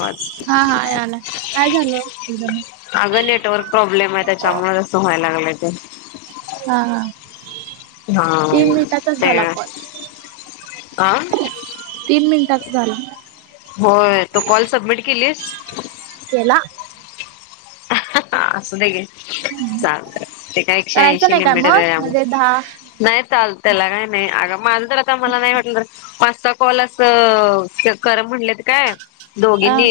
आवाज, हा हा यालाय काय झालं एकदम अगं नेटवर्क प्रॉब्लेम हाय त्याच्यामुळच व्हाय लागलंय ते. हा हा! हा तीन मिनिटाचाच ते झाला कॉल आ तीन मिनिटात झालं. होय तू कॉल सबमिट केलीस? केला. हा असुदे की. चालय ते काय एकशे करायचं ऐशी नाही काय लिमिट मग ग, म्हणजे दहा नाय चाल त्याला काय नाय अग माझं तर आता मला नाही वाटलं पाच सहा कॉल असं चेक करा म्हणलेत काय हा दोघीनी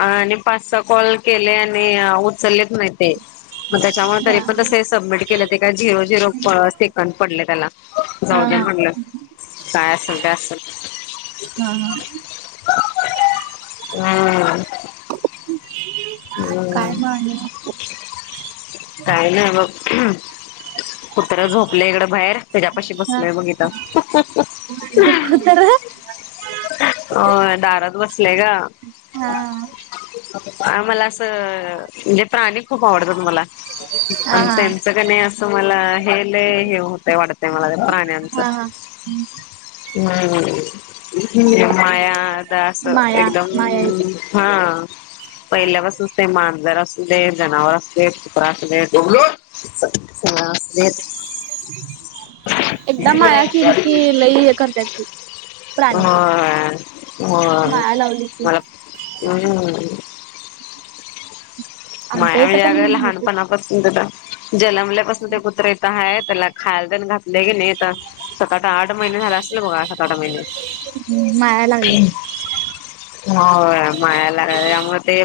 आणि पाच सहा कॉल केलय आणि उचललेत नाही ते. मग त्याच्यामुळ तरी दहा पण हा त सबमिट केलं ते का झिरो झिरो सेकड पडले त्याला. जाऊद्या हा म्हणलं काय असल ते असल. हा हा! हम्म! [inaudible] काय म्हणे [unintelligible] काय नाय बघ कुत्र झोपलय इकडं बाहेर. तेज्या पशी हा बसलोय बघ इथ. तर होय दारात बसलेय ग. हा मला असं म्हणजे प्राणी खूप आवडतात मला. हा आणि हा त्यांचं कानाय असं मला हे लय हे होतं वाटतय मला प्राण्यांचं. हा [inaudible] हम् माया द असं माया एकदम माया येत्या हा! पहिल्या पसूनच ते मांजर असुदे जनावर असुदेत कुत्र असुदेत हा एकदा माया केली की आल्यात लई हे करतात ती प्राणी पण हा होय माया लावली की मला हम्! आमच्या माया इथं हे पण आग लहान होती पना जन्मल्या पासन ते कुत्र इथ हाय तेला खायला तेन घात लय की नाय आता सात आ आठ महिने झाल असतील बघा. माया लागल्या [unintelligible] हो माळालाग [unintelligible] त्यामुळ ते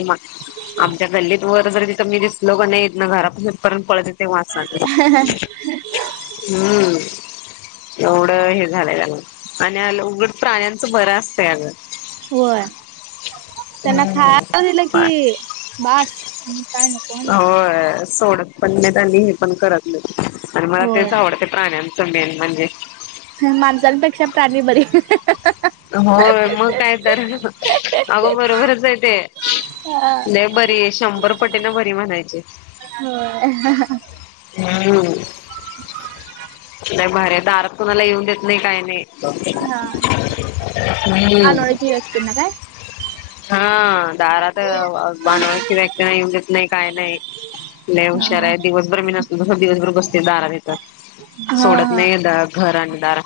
आमच्या गल्लीत वर जर तिथं मी दिसलो का नाहीे इथन घरापासून परत पळत येतय वासानं. हम्म. एवढं हे झालंय त्याला आणि उलट प्राण्यांचं भरं असतंय अगं होय त्यांना खायारा दिलं हम्म की बास. काय नको होय सोडत पण नाहीत आणि हे पण करत नाहीत आणि मला तेच होय आवडते प्राण्यां च मेन म्हणजे. ह माणसांपेक्षा प्राणी बरी. हो मग काय तर अगं बरोबरच आहे ते. लयी बरीये शंभर पटीन बरी म्हणायची. होय हम्म. ह [unintelligible] लय भारी ये दारात कोुणाला येऊन देत नाही काही नाही. हा. हम्म [unintelligible] त्यांन काय? हा दारात बां अ अनोळखी व्यक्ती ना येऊ दत नाही काही नाही. लय हा हुशार आहे दिवसभर मी नसलो तर दिवसभर बसते दारात ईथ. हा सोडत हा नाही घर आण दार.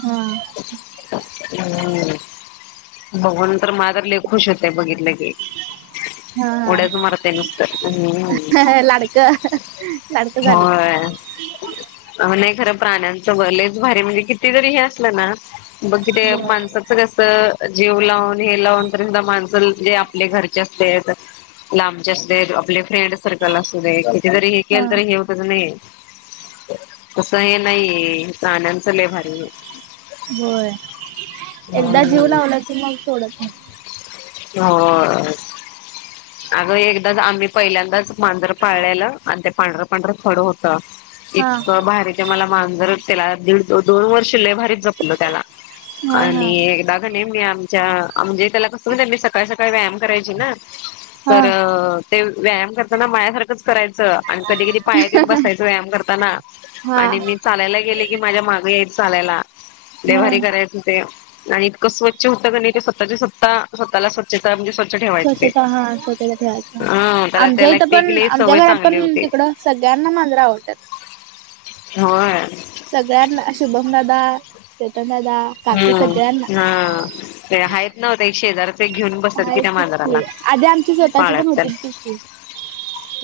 हा. हम्म बगुन तर माझ तर लयी खुश होतेय बघितलं की हा उढ्या च हा मारतय नुसत हम् लाडक झालं नाही खरं प्राण्यांचं ब लयीच भारी म्हणजे किती तरी हे असलं ना बग कि होय. माणसं कस जीव लावून हे लावून माणस म्हणजे आपले घरचे असुदेत लांबचे असुदेत आपले फ्रेंड सर्कल असू देत हे हा. केल तरी हे तच नाही तस हे नाही हे प्राण्यांचं लई भारी हे होय एकदा जीव लावला की मग सोडत नाही. हो अगं एकदाच आम्ही पहिल्यांदाच मांजर पाळल्याला आणि ते पांढरं पांढर खड होत हा इतकं भारी ते मला मांजर त्याला दीड दोन वर्ष लयी भारी ज जपलं त्याला हा हा आणि कनी मी आमच्या आमजे त्याला कस म्हण त्यांनी सकाळी सकाळी व्यायाम करायची ना हा तर ते व्यायाम करताना मायासारखंच करायचं. आणि कधी कधी पायात येऊन बसायच व्यायाम करताना हा आणि मी चालायला गेले की माझ्या मागे यायच चालायला लय भारी हा करायचे हो ते आणि इतकं स्वच्छ होतं का नाही ते स्वतची स्वत्ता स्वतःला स्वच्छता म्हणजे स्व स्वच्छता हा स्वच्छता ठेवायच ह त्याला आमच्या त्याला इथं ते पण केले आमच्या सवय घरात चांगली पण होती तिकडं सगळ्यांना मांजर आवडतात होय सगळ्यांना शुभम दादा चेतन दादा काकी सगळ्यांना हुम्म हा ते हायत नव्ह ते एक शेजारचे घेऊन बसत्यात की मांजराला आधी आमची स्वतःची पण पाळत तर होतीत की खूप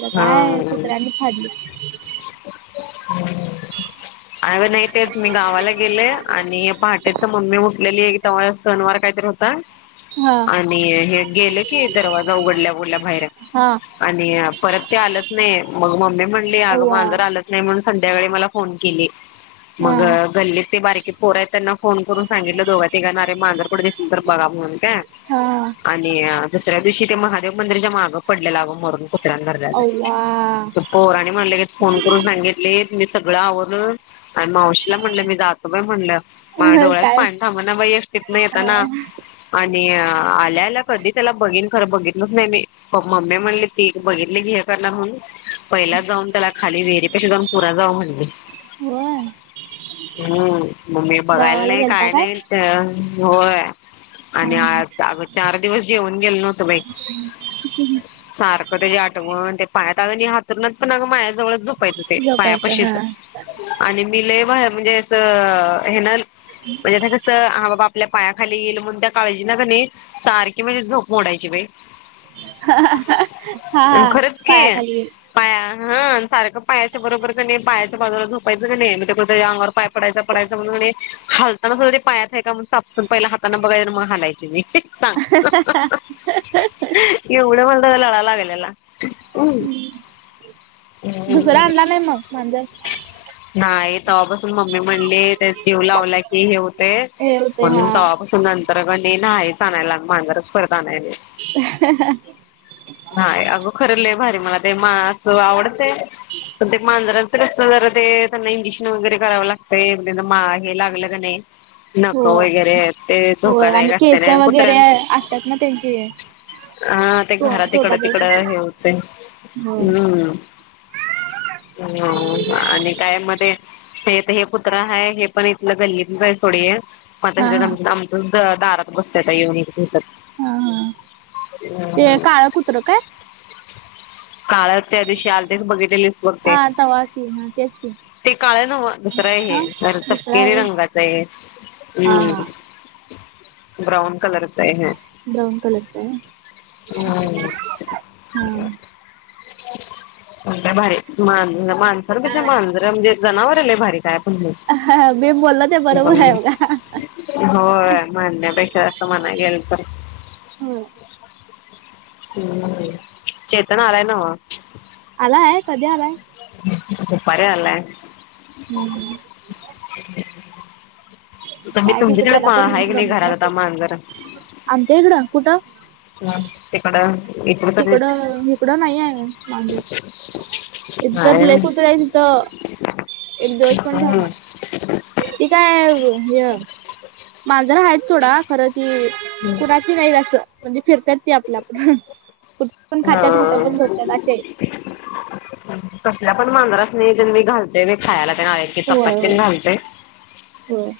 खर हा काय कुत्र्यांनी फाडली. हम्म [unintelligible] अर नाही तेच मी गावाला गेले आणि पहाटेच मम्मी ऊटलेली त्यावेळेस सनवार काहीतरी हो ता हा आणि हे गेलं की दरवाजा उघडल्या उघडल्या बाहेर हा आणि अप परत ते आलंच नाही, मग मम्मी म्हणली अगं अव्वा मांजर आलंच नाही म्हणून संध्याकाळी मला फोन केली. हा मग गल्लीत ते बारीक की पोर आहेत त्यांना फोन करून सांगितलं दोघा तिघा ना अरे मांजर कुठ दिसल तर बघा म्हणून काय हा आणि दुसऱ्या दिवशी ते महादेव मंदिरच्या माग पडलेला गं मरून [unintelligible] [unintelligible] अव्वा ते पोरांनी म लगेच फोन करून सांगितलीत मी सगळं आवरुन आणि मावशीला म्हणलं मी जातो बाई म्हणलं माया डोळ्यात काय पाणी थांबना बई एस्टीतन येताना आणि आल्या आल्या कधी तेला बघीन खरं बघितलंच नाही मी प मम्मी म्हणली ती ती बघितली हे करणार म्हणून पहिला जाऊन त्याला खाली विहिरीपाशी जाऊन पुरा जावा म्हणली होय हम्म म मी बघायला गावाला नाही गेलता काय नाही त्य होय. आणि आ हा आग चार दिवस जेवन गेल नव्हत बई सार क तेजी आठवण, ते पायात अग आणि हातूरणात पण आग मायाजवळच झोपायचं ते झोपायचं हा पायापशीच आणि मी लय [unintelligible] म्हणजे अस हेन म्हणजे आता कसं हा बाबा आपल्या पायाखाली येईल म्हणून त्या काळजीन कनी सारखी माझी झोप मोडायची बई हा हा खरंच की पायाखाली ईल पाया हा सारखं पायाच्या बरोबर कनी पायाच्या बाजूला झोपायचं कनी म कुठ तेज्या अंगावर पाय पडायचा पडायचा म्हणून कणी हलताना सुद्धा ते पायात हाय का चापसून पहिला हातान बघाय आणि मग हालायची मी सांग एवढं मला त्याजा लळा लागेलला उ [unintelligible] दुसरा आणला नाही मग मांजर नाही तवापासून मम्मी म्हणली त्या जीव लावला की हे हुतंय हे होते हा म्हणून तवापासू नंतर कनी नाहीच आणायला, आमी मांजरच परत आणाय नई [inaudible] हाय आग खरं लय भारी मला ते मा अस आवडतय पण ते मांजरां च कस जरा ते त्यांना इंजीक्शन वगैरे करावं लागतय म त्यांच मा हे लागलं कणी नकं होय वगैरे ते होय आणि धोकादायक असते केस नई [unintelligible] वगैरे कुत्र्यां असतात ना त्यांची अ ते तो घरात ईकड तोडला जाऊ तिकडं शकतात हे हुतंय होय उम्म [unintelligible] आणि काय म ते ते हे कुत्र हाय हे पण इथलं गल्लीतलच हाय सोड हे म आता हा हेज्यात हा आमच आमचं त दारातच बसत आता इवून [unintelligible] हुम्. हा हा ते काळं कुत्रं काय? काळ त्या दिवशी आलतीस बघितलेलीस बघ ते हा तवा की हा तेच की ते काळ न्हवं दुसरं हाय हा हे [unintelligible] दुसरा तपकेरी आहे रंगाच हाय हे हा हा हुम् ब्राऊन कलर चाय हे ब्राऊन कलरचा आहे हू [unintelligible] लय भारी मांज माणसानपेक्षा मांजरं म्हणजे जनावर लय भारी काय पण म्हण हा हा मी बोल्लो ते बरोबर हाय बघा होय म्हणण्यापेक्षा असं म्हणाय गेल तर ह हम् चेतन आलाय न्हवं आलाय कधी आलाय? दुपारी आलाय. हम्म. तुम्ही काय तुमच्या तिथं त्याला तिकडे पण आहे की नाही गमत घरात आता नसल, मांजर आमच्या इकडं कुठं? [unintelligible] इकडं तरी तिकडं हिकडं नई आय मांजर हित तर लय नाही कुत्री हाईत हित एक दिवस पण हम्म ठेवणार नई ते काय हे, मांजर आहेत सोडा खरं ती कुणा ची नई अस, म्हणजे फिरतात ती आपल्या आपुण, कुठ पण खात्यात कुठं पण हा झोपतात अशे आहेत. कसल्या पण मांजरासनी तेन मी घालतो बाई मी खायला तेन आ ते होय चपाती तेन होय घालतोय. होय.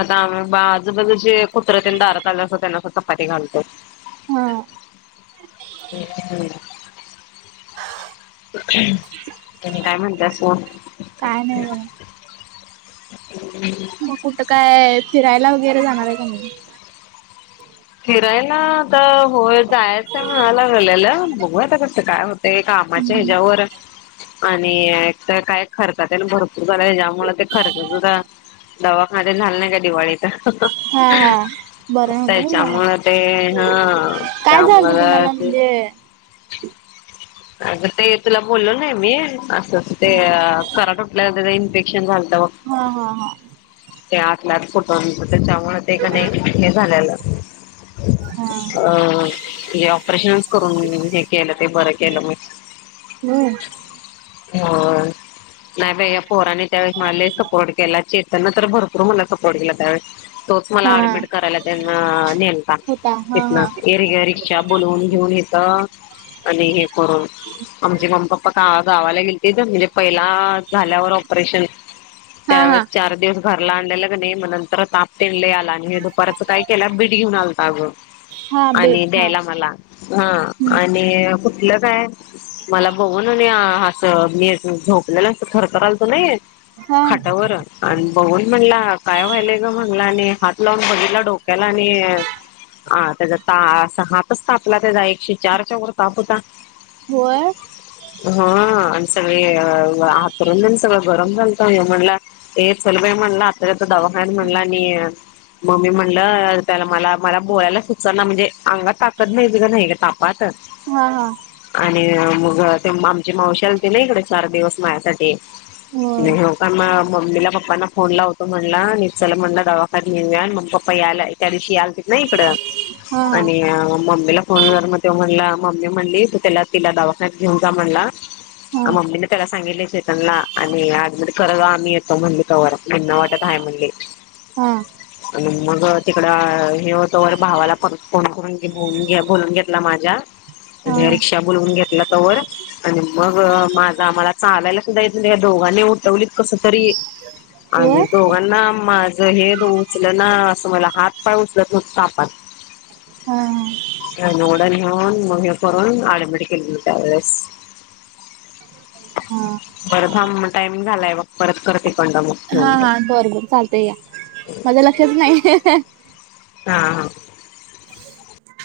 आता आम्ही ब आजूबाजूचे कुत्रे तेन दारात आले असत्यात त्यांना चपाती घालतो. हा हम् [unintelligible] तेनी काय म्हणत्यात कोण? काय नाही बगा. [inaudible] म कुठं काय फिरायला वगैरे जाणार आहे का नाही. फिरायला तर होय जायचंय म्हणाय लागलेलं बघूया आता कसं काय हो तय कामाच्या हिज्यावर. आणि एक तर काय खर्चा तेन भरपूर झालाय त्याज्यामुळे ते खर्चाचं [unintelligible] दवाखाने झाल नाही का दिवाळीत. हा हा, बरं नव्ह तर मला, त्याच्यामुळं ते हा काय झालत तुम्हाला त्यामुळं म्हणजे अग ताई तुला बोललो नाही मी असं अस ते अ खरा ठुटल्या वर इन्फेक्शन झालंत बग हा हा हा. ते आतल्याआत फुटन त्याच्यामुळे ते का नाही हे झालेलं. हा हा. अ हे ऑपरेशनच करून हे केलं ते बर ये. केलं मग होय. हो. नाही बाई या पोराने त्यावेळेस मला लई सपोर्ट केला चेतनने तर भरपूर मला सपोर्ट केला त्यावेळेस तोच हा मला ऍडमिट करायला त्यांन नेलता होता हा हा तिथन. एरग्या रिक्षा बोलवून घेऊन हीत आणि हे करून आमचे मम्मी पप्पा का गावाला गेलतीन म्हणजे पहिला झाल्यावर ऑपरेशन हा हा त्यावेळेस चार दिवस घरला आणलेल का नही मग नंतर ताप तेले आला. हे दुपाराच काय केला बीट घेऊन आलत अगं हा आणि बेट हा द्यायला आमाला हा आणि कुठलं काय मला बघून [inaudible] स मी अस झोपलेलंत खरखर आलतो नाही हा खाटावर आणि बघून म्हणला काय व्हायलय ग म्हणला आणि हात लावून बघितला डोक्याला आणि आ त्याचा ता असा हातच तापला त्याचा एकशे चारच्या वर ताप होता. होय. हा आणि सगळे आतरुनबित सगळं गरम झालत अंग म्हणला हे चल बाई म्हणलं आतागत दवाखान्यात म्हणलं आणि म मी म्हणलं त्याला मला मला बोलायला सुचना म्हणजे अंगात ताकत नाही दिल नाही ग तापात. हा हा. आणि मग ते आमची मावशी आलती ना इकडे चार दिवस माझ्यासाठी [inaudible] होय अम मम्मीला पप्पांना फोन लावतो म्हणलं आणि चलं म्हणलं दवाखान्यात नेऊयान म पप्पा यायला त्या दिवशी आलती ना इकड हा हा आणि मम्मीला फोन व मग ते म्हण म''--'' ती म्हणली त त्याला तिला दवाखान्या घेऊन जा म्हणला. हा अ मम्मीने त्याला सांगितले चेतनला आणि आज मते. तर ना मी येतो म्हणली तवर निम्म्या वाटत आहे म्हणली. हा. आणि मग तिकडं हे होतं वर भावाला परत फोन करून बोल बोलून घेतला माझ्या. आणि हा. रीक्षा बोलून घेतली. घेतला तवर आणि मग माझा आम्हाला चालायला सुद्धा येत नाही दोघांनी उठ''--'' ठेवलीत कस तरी आनल होय दोघांनी. ना माझं हे उचल ना असं मला हात पाय उचल तो तापात. हां. वड घेऊन मह करून आडबडी केले हो त्यावेळेस हा बर थांब म टाईम झालाय बघ परत करते कंड मग हा ठेवून हा बर बर चालतय या माझ्या लक्षात नाही हा हा [inaudible]